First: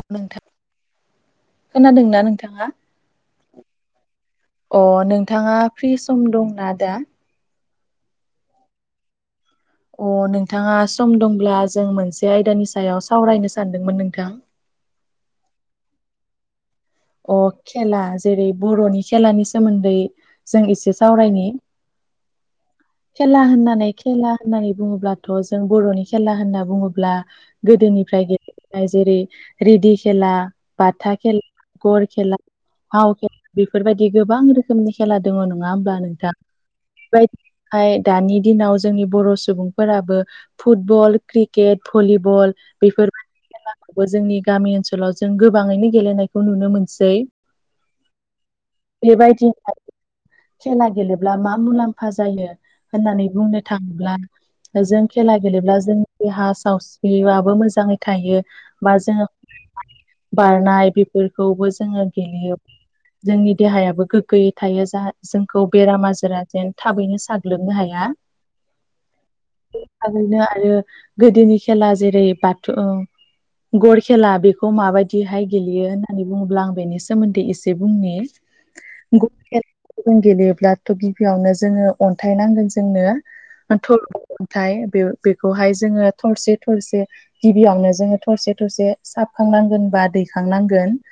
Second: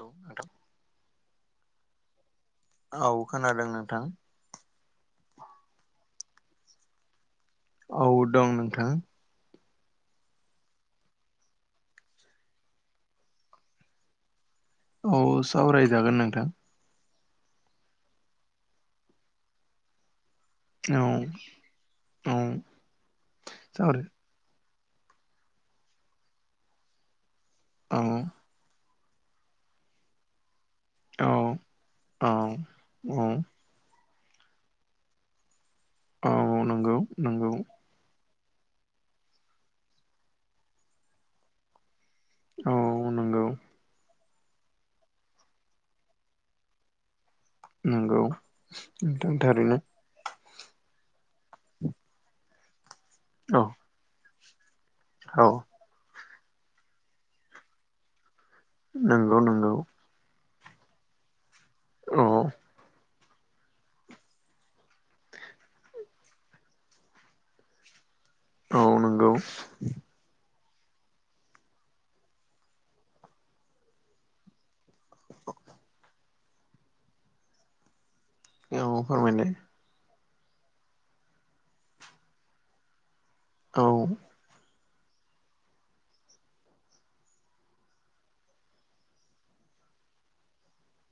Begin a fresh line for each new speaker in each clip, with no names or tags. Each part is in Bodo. औ नोंथां
खोनादोंना नोंथाङा?
औ खोनादों नोंथां।
अ नोंथाङा फ्रि सम दंना दा?
औ दं नोंथां।
अ नोंथाङा सम दंब्ला जों मोनसे आयदानि सायाव सावरायनो सानदोंमोन नोंथां।
औ सावरायजागोन नोंथां।
अ खेला जेरै बर'नि खेलानि सोमोन्दै जों एसे
औ
सावरायनि
औ
खेला होननानै
सावराय
खेला होननानै बुङोब्लाथ' जों बर'नि खेला होनना बुङोब्ला
औ
गोदोनिफ्राय गेले नाय जेरै रेदि खेला बाथा
औ
खेला गर खेला हाव
औ औ
खेला बेफोरबायदि गोबां रोखोमनि खेला दङ नङा होमब्ला नोंथां
औ नंगौ नंगौ
बेबायहाय दानि दिनाव जोंनि बर' सुबुंफोराबो फुटबल क्रिक केट भलिबल
औ नंगौ
बेफोरबायदि खेलाखौबो जोंनि गामि ओनसोलाव जों गोबाङैनो गेलेनाय खौ नुनो मोनसै
नंगौ नोंथां
बेबायदि
थारैनो
[unintelligible] खेला गेलेब्ला मा मुलाम्फा जायो होननानै बुंनो
औ
थाङोब्ला जों खेला
औ
गेलेब्ला जोंनि देहा सावस्रिआबो मोजाङै थायो। बा जोङो
नंगौ नंगौ
बारनाय बेफोरखौबो जोङो
औ
गेलेयो। जोंनि देहायाबो गोग्गोयै थायो जाहा जोंखौ बेराम आजारा जेन थाबैनो साग्लोबनो हाया।
औ नंगौ।
थारैनो आरो गोदोनि खेला जेरै बाथ' गर खेला बेखौ माबायदिहाय गेलेयो होनना नानै बुङोब्ला आं बेनि सोमोन्दै एसे बुंनि
औ
[unintelligible]
फोरमायलाय
बेखौ जों गेलेयोब्लाथ' गिबियावनो जोङो अन्थाइ नांगोन जोंनो।
औ
[unintelligible] अन्थाय बे बेखौहाय जोङो थरसे थरसे गिबियावनो जोङो थरसे थरसे साबखांनांगोन बा दैखांनांगोन।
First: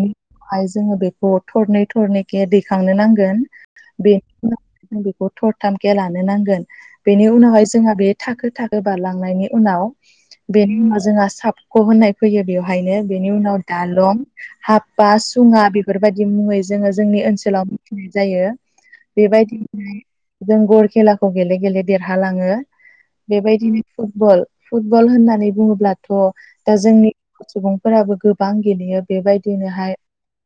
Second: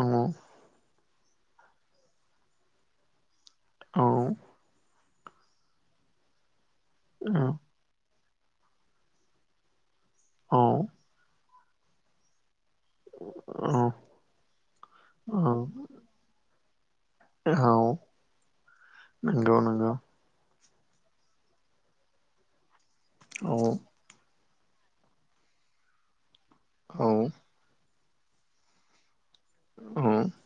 औ
उनावहाय जोङो बेखौ थरनै थरनैखे दैखांनो नांगोन।
औ
बे [inaudible] थरथामखे लानो नांगोन बेनि बेनि उनावहाय जो जोंहा बे थाखो थाखो बारलांनायनि उनाव
औ
बेनि उनाव जोंहा साबख' होननाय फैयो बेवहायनो बेनि उनाव
औ
दालं हापा सुङा बेफोरबायदि मुङै जोङो जोंनि ओनसोलाव
औ
मिथिनाय जायो
नंगौ
बेबायदि
नंगौ
जों गर खेलाखौ गेले गेले देरहालाङो
औ
बेबायदिनो फुटबल फुटबल होननानै बुङोब्लाथ' दा जोंनि
औ
सुबुं फोराबो गोबां गेलेयो बेबायदिनोहाय
औ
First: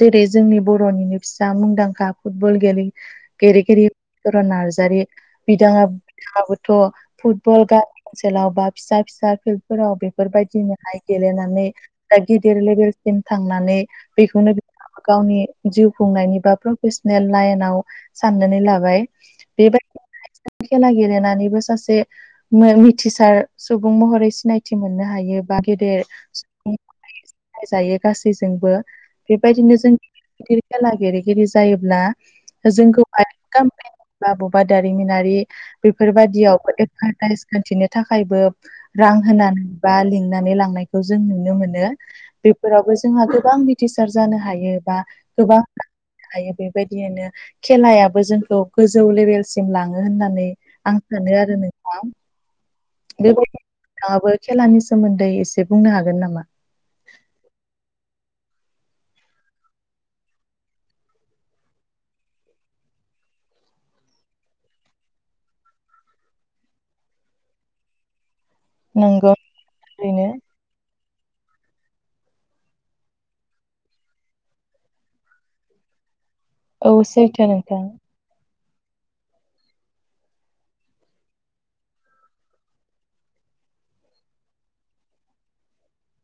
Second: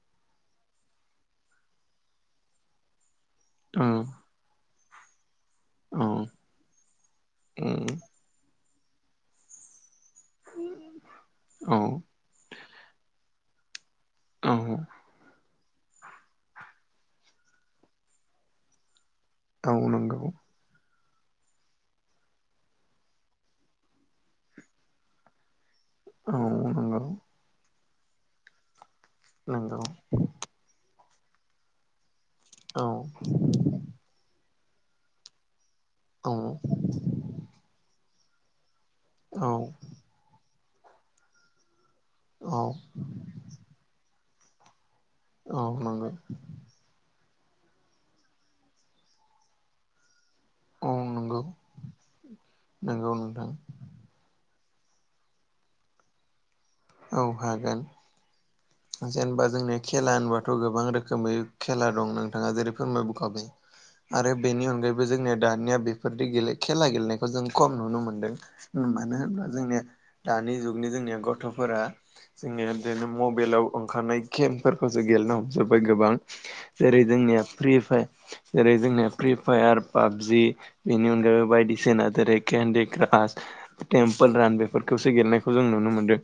जेरै जोंनि बर'निनो फिसा मुंदांखा फुटबल गेले- गेरेगिरि सरन नार्जारि बिदाङा- बिथाङाबोथ' फुटबल
औ
गा
औ
ओनसोलाव बा फिसा फिसा फिल्डफोराव बेफोरबायदिनोहाय गेलेनानै
औ
दा गिदिर लेभेल सिम थांनानै
औ
बेखौनो बिथाङा गावनि जिउ खुंनायनि बा प्रफेसनेल लाइनाव साननानै लाबाय।
औ
बेबायदि
नोंगौ।
खेला गेलेनानैबो सासे मो मिथिसार सुबुं महरै सिनायथि मोननो हायो बा गेदेर
[unintelligible]
नाय‌ जायो गासैजोंबो बेबायदिनो
नंगौ
जों गि खेला गेलेगिरि जायोब्ला
औ
जोंखौ [unintelligible] बा बबा दारिमिनारि
औ
बेफोरबायदियाव एडभारटाइस खिन्थिनो थाखायबो रां
औ
होनानै बा लिंनानै लांनायखौ जों नुनो मोनो। बेफोरावबो जोंहा गोबां मिथिसार जानो हायो बा गोबां
औ नंगौ
[inaudible] हायो बे बायदियैनो खेलायाबो जोंखौ गोजौ लेबेलसिम लाङो होननानै
औ
आं सानो
नंगौ
आरो नों
नंगौ नोंथां
बेबादि थाङाबो खेलानि सोमोन्दै एसे बुंनो हागोन नामा?
औ हागोन। जेनेबा जोंनि खेला होनबाथ' गोबां रोखोमै खेला दं नोंथाङा जेरै फोरमायबोखाबाय। आरो बेनि अनगायैबो जोंनिया दानिया बेफोरदि गेले खेला गेलेनायखौ जों खम नुनो मोनदों। ओ मानो
नंगौ
होनब्ला जोंनिया
ओरैनो
दानि जुगनि जोंनिया गथ'फोरा जोंनि बेनो मब बेलाव ओंखारनाय गेमफोरखौसो गेलेनो हमजोब्बाय गोबां
औ
जेरै जोंनिया
सैथो
फ्रि
नोंथां
फाय जेरै जोंनिया फ्रि फायार पाबजि बेनि अनगायैबो बायदिसिना जेरै केन्डि क्रास टेम्पोल रान बेफोरखौसो गेलनायखौ जों नुनो मोनदों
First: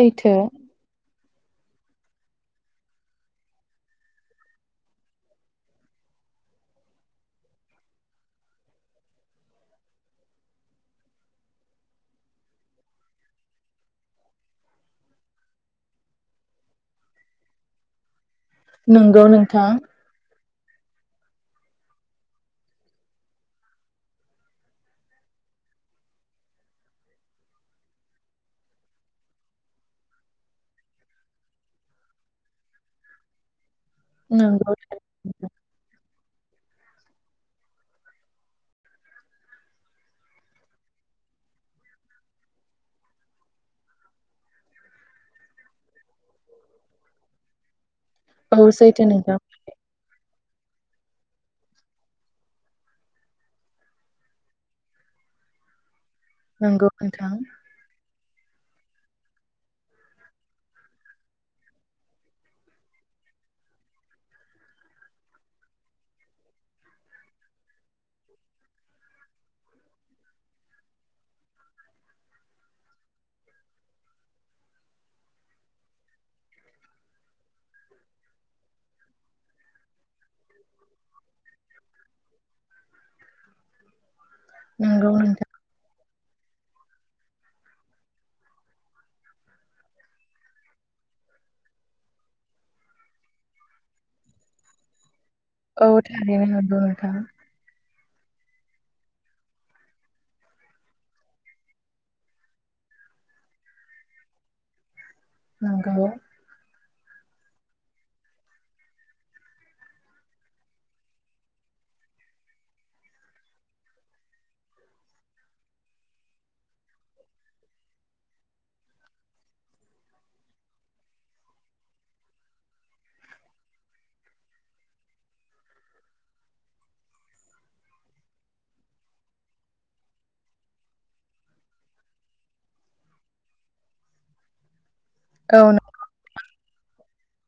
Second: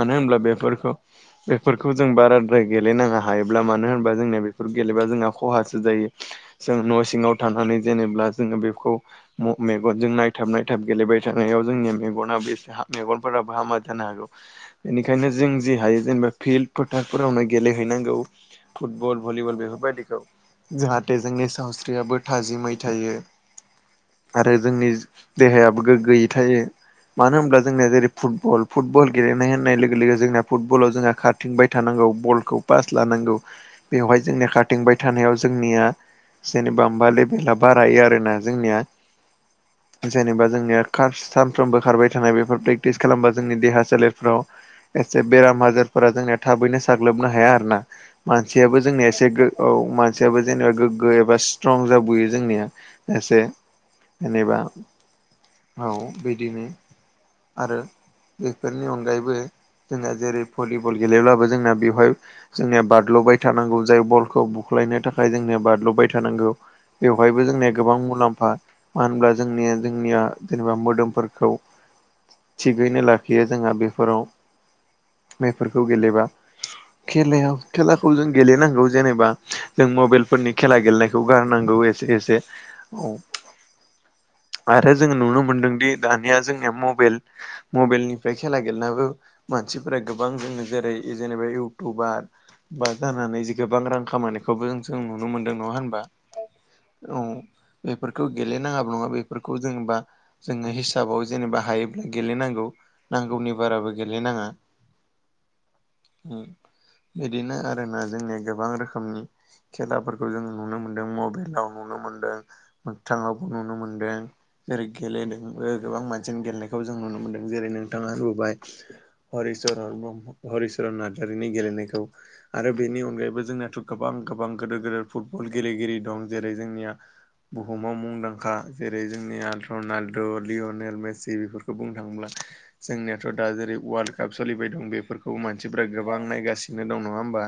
मानो होनब्ला बेफोरखौ बेफोरखौ जों बाराद्राय गेलेनाङा हायोब्ला मानो होनबा जोंनिया बेफोर गेलेबा जोंहा खहासो जायो। जों न' सिङाव थानानै जेनेबा जोङो बेखौ म- मेगनजों नायथाब-नायथाब गेलेबाय थानायाव जोंनिया मेगना बेसे हा मेगनफोराबो हामा जानो हागौ। बेनिखायनो जों जि हायो जेनबा फिल्ड फोथारफोरावनो गेलेहैनांगौ फुटबल
नंगौ
भलिबल
नोंथां
बेफोरबायदिखौ। जाहाथे जोंनि सावस्रियाबो थाजिमै थायो। आरो जोंनि देहायाबो गोग्गोयै थायो। मानो होनब्ला जोंनिया जेरै फुटबल-फुटबल गेलेनाय होननाय लोगो-लोगो जोंनिया फुत बलाव जोंहा खारथिंबाय थानांगौ बलखौ पास लानांगौ बेवहाय जोंनिया
नंगौ
खारथिंबाय थानायाव जोंनिया जेनेबा बा लेबेला बारायो आरोना जोंनिया
[inaudible]
जेनेबा जोंनिया कास सानफ्रोमबो खारबाय थानाय बेफोर प्रेक्टिस खालामबा जोंनि देहा सोलेरफ्राव एसे बेराम आजारफोरा जोंनिया थाबैनो साग्लोबनो हाया आरो ना
औ
मानसियाबो
सैथो
जोंनिया एसे
नोंथां
गो औ मानसियाबो जेने गोग्गो एबा स्ट्रं जाबोयो जोंनिया एसे। जेनेबा औ बैदिनो
नंगौ नोंथां
आरो बेफोरनि अनगायैबो जोंना जेरै भलिबल गेलेब्लाबो जोंना बेवहाय जोंनिया बादल'बाय थानांगौ जायो बलखौ बुख्लायनो थाखाय जोंनिया बादल'बाय थानांगौ। बेवहायबो जोंनिया गोबां मुलाम्फा। मानो ओनब्ला जोंनिया जोंनिया जेनेबा मोदोमफोरखौ थिगैनो लाखियो जोंहा बेफोराव। मेफोरखौ गेलेबा। खेलायाव खेलाखौ जों गेलेनांगौ जेनेबा जों मबाइल फोरनि खेला गेलेनायखौ गारनांगौ ए एसे औ आरो जों
नंगौ
नुनो
नोंथां
मोनदों दि दानिया जोंनिया मबेल मबेलनिफ्राय खेला गेलेनाबो मानसि फ्राय गोबां जोङो जेरै जेनेबा इउटुबार बा जानानै जि गोबां रां खामायनाय खौबो जों-जों नुनो मोनदों नङा
औ
होनबा
थारैनो नंगौ नोंथां
औ। बेफोरखौ गेलेेनाङाबो नङा बेफोरखौ जोंबा जोङो हिसाबाव जेनेबा हायोब्ला गेलेनांगौ नांगौनि बाराबो गेलेनाङा।
नोंगौ।
उम इदिनो आरोना जोंनिया गोबां रोखोमनि खेलाफोरखौ जोङो नुनो मोन्दों मबेलाव नुनो मोनदों मोगथाङावबो नुनो मोनदों। जेरै गेलेदोंबो गोबां मानसियानो गेलेनायखौ जों नुनो मोनदों जेरै नोंथाङा नुबाय हरिचरन ब्रह्म हरिचरन नार्जारिनि गेलेनायखौ। आरो बेनि अनगायैबो जोंनाथ' गोबां गोबां गोदोर गोदोर फुटबल गेलेगिरि दं जेरै जोंनिया बुहुमाव मुंदांखा जेरै जोंनिया रनाल्द' लियनेल मेसि बेफोरखौ बुंनो थांब्ला जोंनियाथ' दा जेरै वाल्ड काप सोलिबाय दं बेफोरखौ
औ
मानसिफोरा गोबां नायगासिनो दं नङा होमबा?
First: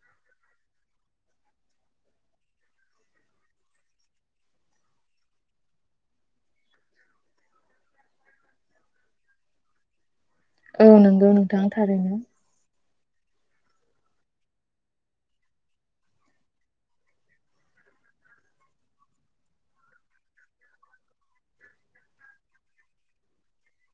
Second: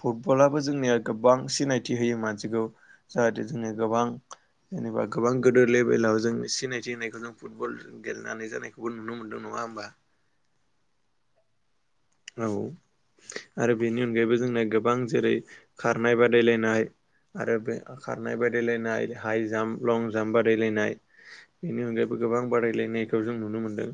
फुटबलाबो जोंनिया गोबां सिनायथि होयो मानसिखौ जाहाथे जोंनि गोबां जेनेबा गोबां गोदो लेभेलाव जों सिनायथि होनायखौ जों फुटबल गेलेनानै जानायखौबो नुनो मोन्दों नङा होमबा?
औ नंगौ नोंथां थारैनो।
औ आरो बेनि अनगायैबो जोंनिया गोबां जेरै खारनाय बादायलायनाय आरो बे खारनाय बादायलायनाय हाइ जाम्प लं जाम्प बादायलायनाय बेनि अनगायैबो गोबां बादायलायनायखौ जों नुनो मोनदों।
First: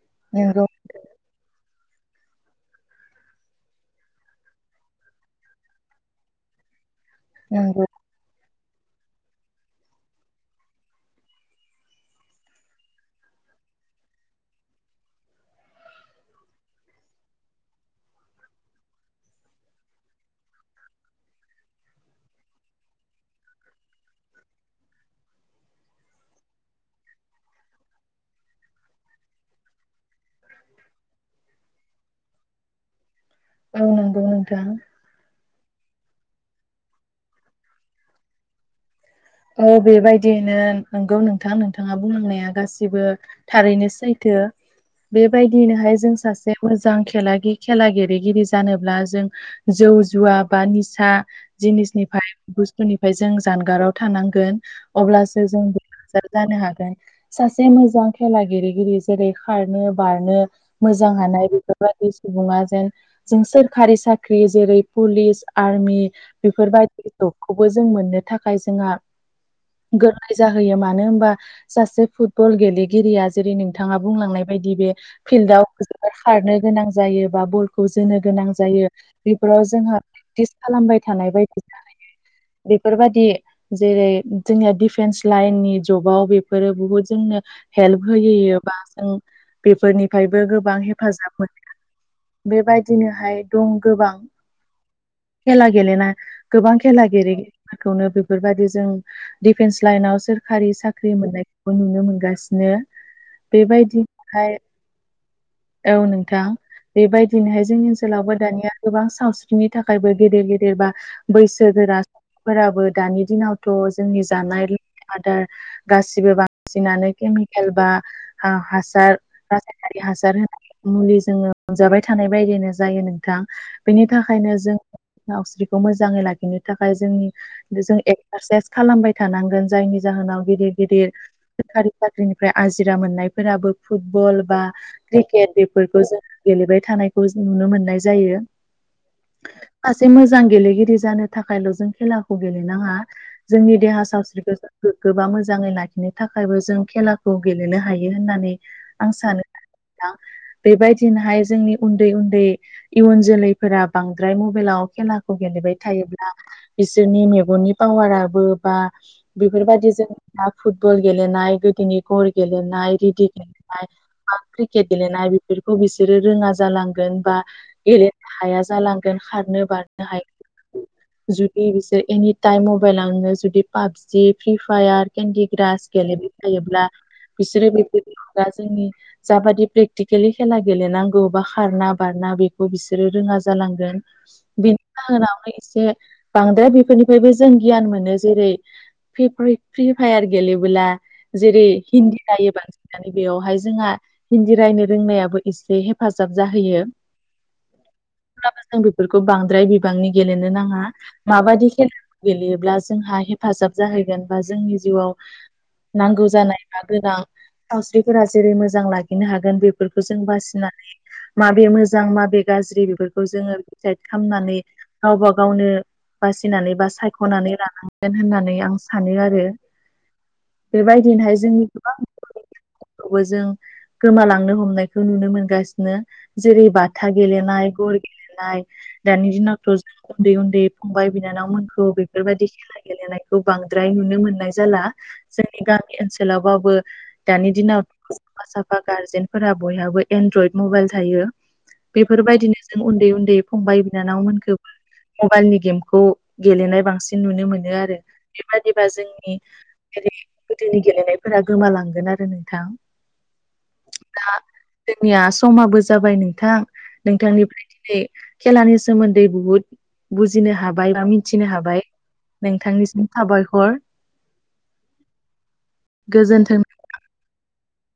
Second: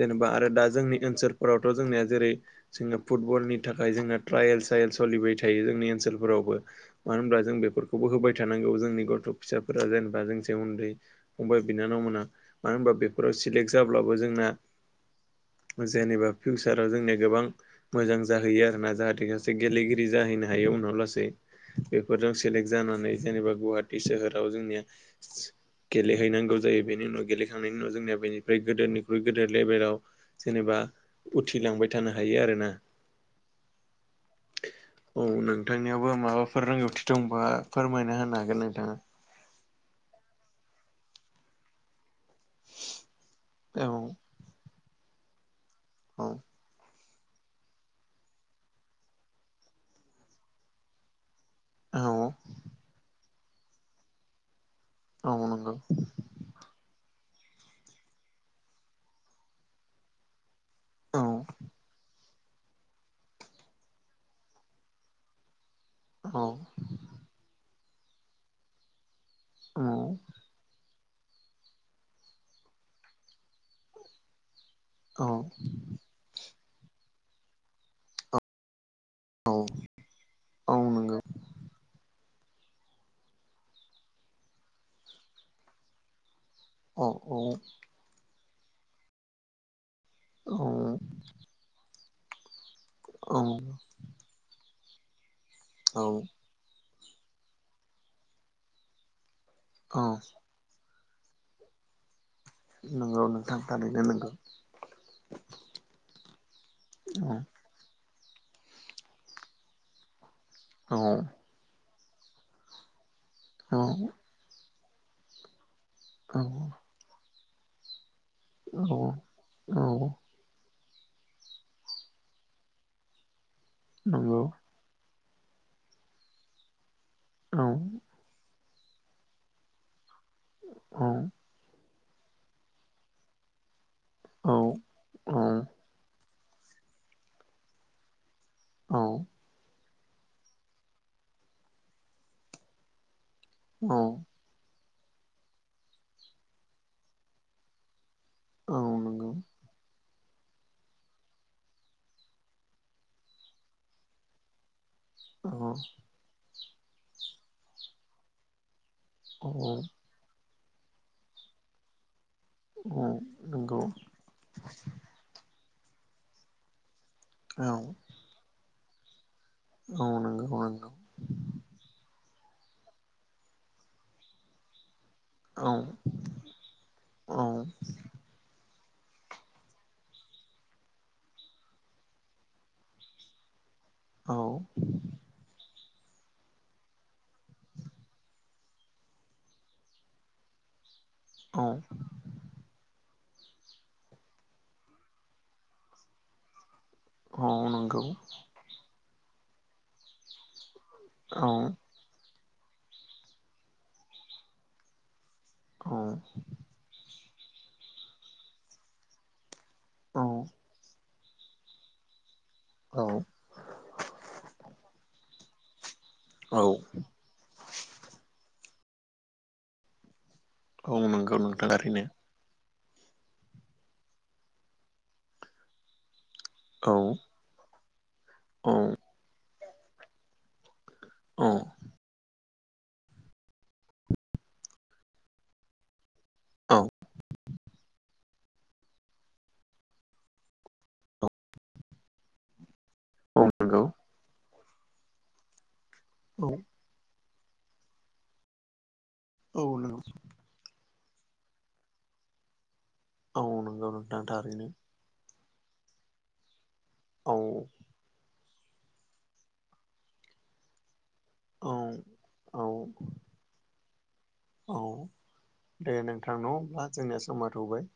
जेनेबा आरो दा
नंगौ
जोंनि ओनसोलफोरावथ' जोंनिया जेरै जोंना फुटबलनि थाखाय जोंना ट्रायेल साएल सलिबाय थायो जोंनि ओनसोलफोरावबो। मानो होनब्ला जों
नंगौ
बेफोरखौबो होबाय थानांगौ जोंनि गथ' फिसाफोरा जेनेबा जोंनिसाय उन्दै फंबाय बिनानाव मोना मानो होनबा बेफोराव सिलेक्ट जाब्लाबो जोंना जेनेबा फिउसाराव जोंनिया गोबां मोजां जाहैयो आरोना जाहाथे खासे गेलेगिरि जाहैनो हायो उनाव लासै। बेफोरजों सेलेक्ट जानानै जेनेबा गुवाहाटि सोहोराव जोंनिया गेलेहैनांगौ जायो बेनि उनाव गेलेखांनायनि उनाव जोंनिया बैनिफ्राय गोदोरनिख्रुइ गोदोर लेभेलाव जेनेबा उथिलांबाय थानो हायो आरोना।
औ नोंगौ नोंथां।
औ नोंथांनियावबो माबाफोर रोंगौथि दंबा फोरमायना होनो हागोन नोंथाङा।
ओ बेबायदियैनो नंगौ नोंथां नोंथाङा बुंलांनाया गासिबो थारैनो
हागोन
सैथो बेबायदिनोहाय जों सासे मोजां खेला गि खेला गेलेगिरि जानोब्ला जों जौ जुवा बा निसा जिनिसनिफाय बुस्थुनिफाय जों जानगाराव थानांगोन अब्लासो जों
नोंथाङा
बि सार जानो हागोन सासे मोजां खेला गेलेगिरि जेरै खारनो बारनो मोजां हानाय
औ
बेफोरबायदिसि सुबुङा जेन जों सोरखारि साख्रि जेरै पुलिस आर्मि बेफोरबा बे जबखौबो जों मोननो थाखाय जोंहा
औ
गोरलै जाहैयो मानो होमबा? सासे फुटबल गेलेगिरिया जेरै नोंथाङा बुंलांनाय बायदि बे
औ
फिल्डआव खारनो गोनां जायो बा बलखौ जोनो गोनां जायो। बेफोराव जोंहा प्रेक्टिस
औ
खालामबाय
नंगौ
थानाय बायदि जाहैयो बेफोरबादि जेरै जोंनिया दिफेन्स लाइननि जबाव बेफोरो बुहुत
औ औ
जोंनो हेल्प होयो बा जों बेफोरनिफायबो गोबां
औ
हेफाजाब मोनो बेबाय
औ
बिनोहाय दं गोबां खेला
औ
गेलेना
औ नंगौ औ
गोबां खेला गेरेगि फोरखौनो बेफोरबायदि जों डिफेन्स
औ
लाइनाव सोर खारि साख्रि मोननायखौबो नुनो मोनगासिनो
नंगौ नोंथां थारैनो नंगौ
बेबायदिहाय औ नोंथां
औ
बेबायदिनोहाय जोंनि ओनसो सोलावबो दानिया गोबां सावस्रिनि थाखायबो गेदेर गेदेर बा
औ
बैसोगोरा [inaudible] फोराबो दानि दिनावथ'
औ
जोंनि जानाय लोंनाय आदार गासिबो
औ
बांसिनानो केमि केल बा
औ
हा-हासार रासायनारि हासार होना मुलि जोङो मोनजाबाय थानाय बायदिनो जायो नोंथां बेनि
नंगौ
थाखायनो जों सावस्रिखौ मोजाङै लाखिनो थाखाय जोंनि
औ
जों एक्सारसाइस खालामबाय थानांगोन जायनि जाहोनाव गिदिर
औ
गिदिर सोरखारि साख्रिनिफ्राय आजिरा मोननायफोराबो फुटबल
औ
बा
औ
क्रिकेट बेफोरखौ जों गेलेबाय थानायखौ जों नुनो मोननाय जायो।
औ
सासे मोजां गेलेगिरि जानो थाखायल जों खेलाखौ गेले नाङा जोंनि
औ
देहा सावस्रिफोर गोग्गो बा मोजाङै लाखिनो थाखायबो जों खेलाखौ गेलेनो हायो होननानै
औ
आं
नंगौ
सानो नोंथां बेबायदिनोहाय जोंनि उन्दै उन्दै इयुन जोलैफोरा बांद्राय मबेलाव खेलाखौ
औ
गेलेबाय थायोब्ला बिसोरनि मेगननि पावाराबो बा
औ
बेफोरबायदि जों दा फुटबल गेलेनाय गोदोनि घरि गेलेनाय
औ
रिदि
नंगौ
गेलेनाय बा क्रिकेट गेलेनाय बि फोरखौ बिसोरो रोङा जालांगोन बा
औ
गेलेनो हाया जालांगोन खारनो
औ नोंगौ नोंगौ
बे बिसोर एनि टाइम मबाइलावनो जुदि पाबजि फ्रि फायार केन्दि
औ
ग्रास गेलेबाय थायोब्ला बिसोरो
औ
बेबायदि‌ दा जोंनि जाबादि प्रेक्टिकेलि खेला गेलेनांगौ बा खारना बारना बेखौ बिसोरो रोङा जालांगोन।
औ
बेनि जाहोनावनो एसे बांद्राय बेफोरनिफ्रायबो जों गियान मोनो जेरै फ्रि-फ्रिफायार गेलेबोला
औ
जेरै हिन्दी रायोबा बेयावहाय जोंहा हिन्दी रायनो रोंनायाबो एसे हेफाजाब जाहैयो
औ नंगौ
जों बेफोरखौ बांद्राय बिबांनि गेलेनो नाङा
औ
माबादि खेला गेलेयोब्ला जोंहा हेफाजाब जाहैगोन बा जोंनि जिउआव नांगौ जानाय गोनां सावस्रिफोरा जेरै मोजां लाखिनो हागोन बेफोरखौ जों
औ
बासिनानै माबे मोजां माबे गाज्रि बेफोरखौ जोंङो दिसाइट खामनानै गावबा गावनो
औ
बासिनानै बा सायख'नानै लानांगोन होननानै आं सानो आरो।
औ
बेबायदिनो हाय
नंगौ
जोंनि
नोंथां
गोबां
थारैनो
फोरखौबो जों गोमालांनो हमनायखौ नुनो मोनगासिनो। जेरै
औ
बाथा गेलेनाय गर गेलेनाय
औ
दानि दिनावथ' जों उन्दै उन्दै फंबाय
औ
बिनानावमोनखौ बेफोरबायाददि खेला गेलेनायखौ बांद्राय नुनो मोननाय जाला। जोंनि गामि ओनसोलावबाबो दानि दिनाव साफा साफा गार्जेनफोरा बयहाबो एनड्रइद मबाइल थायो बेफोरबायदिनो जों उन्दै उन्दै
औ औ नंगौ
फंबाय बिनानावमोनखौबो मबाइलनि गेमखौ
औ
गेलेनाय बांसिन नुनो मोनो आरो बेबादिबा जोंनि
औ नंगौ
गोदोनि गेलेनायफोरा गोमालांगोन आरो नोंथां।
औ नंगौ नोंथां
दा
थारैनो।
जोंनिया समाबो जाबाय नोंथां
औ
नोंथांनिफ्राय दिनै खेलानि सोमोन्दै बुहुद बुजिनो हाबाय बा मिथिनो
औ
हाबाय
औ
नोंथांनिसिम साबायख'र
औ दे नोंथां न
गोजोन्थों
होमब्ला जोंनिया समथ'बाय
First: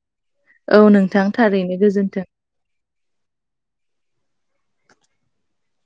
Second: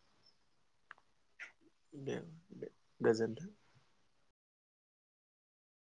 औ नोंथां थारैनो।
दे
गोजोन्थों
दे गोजोन्थों।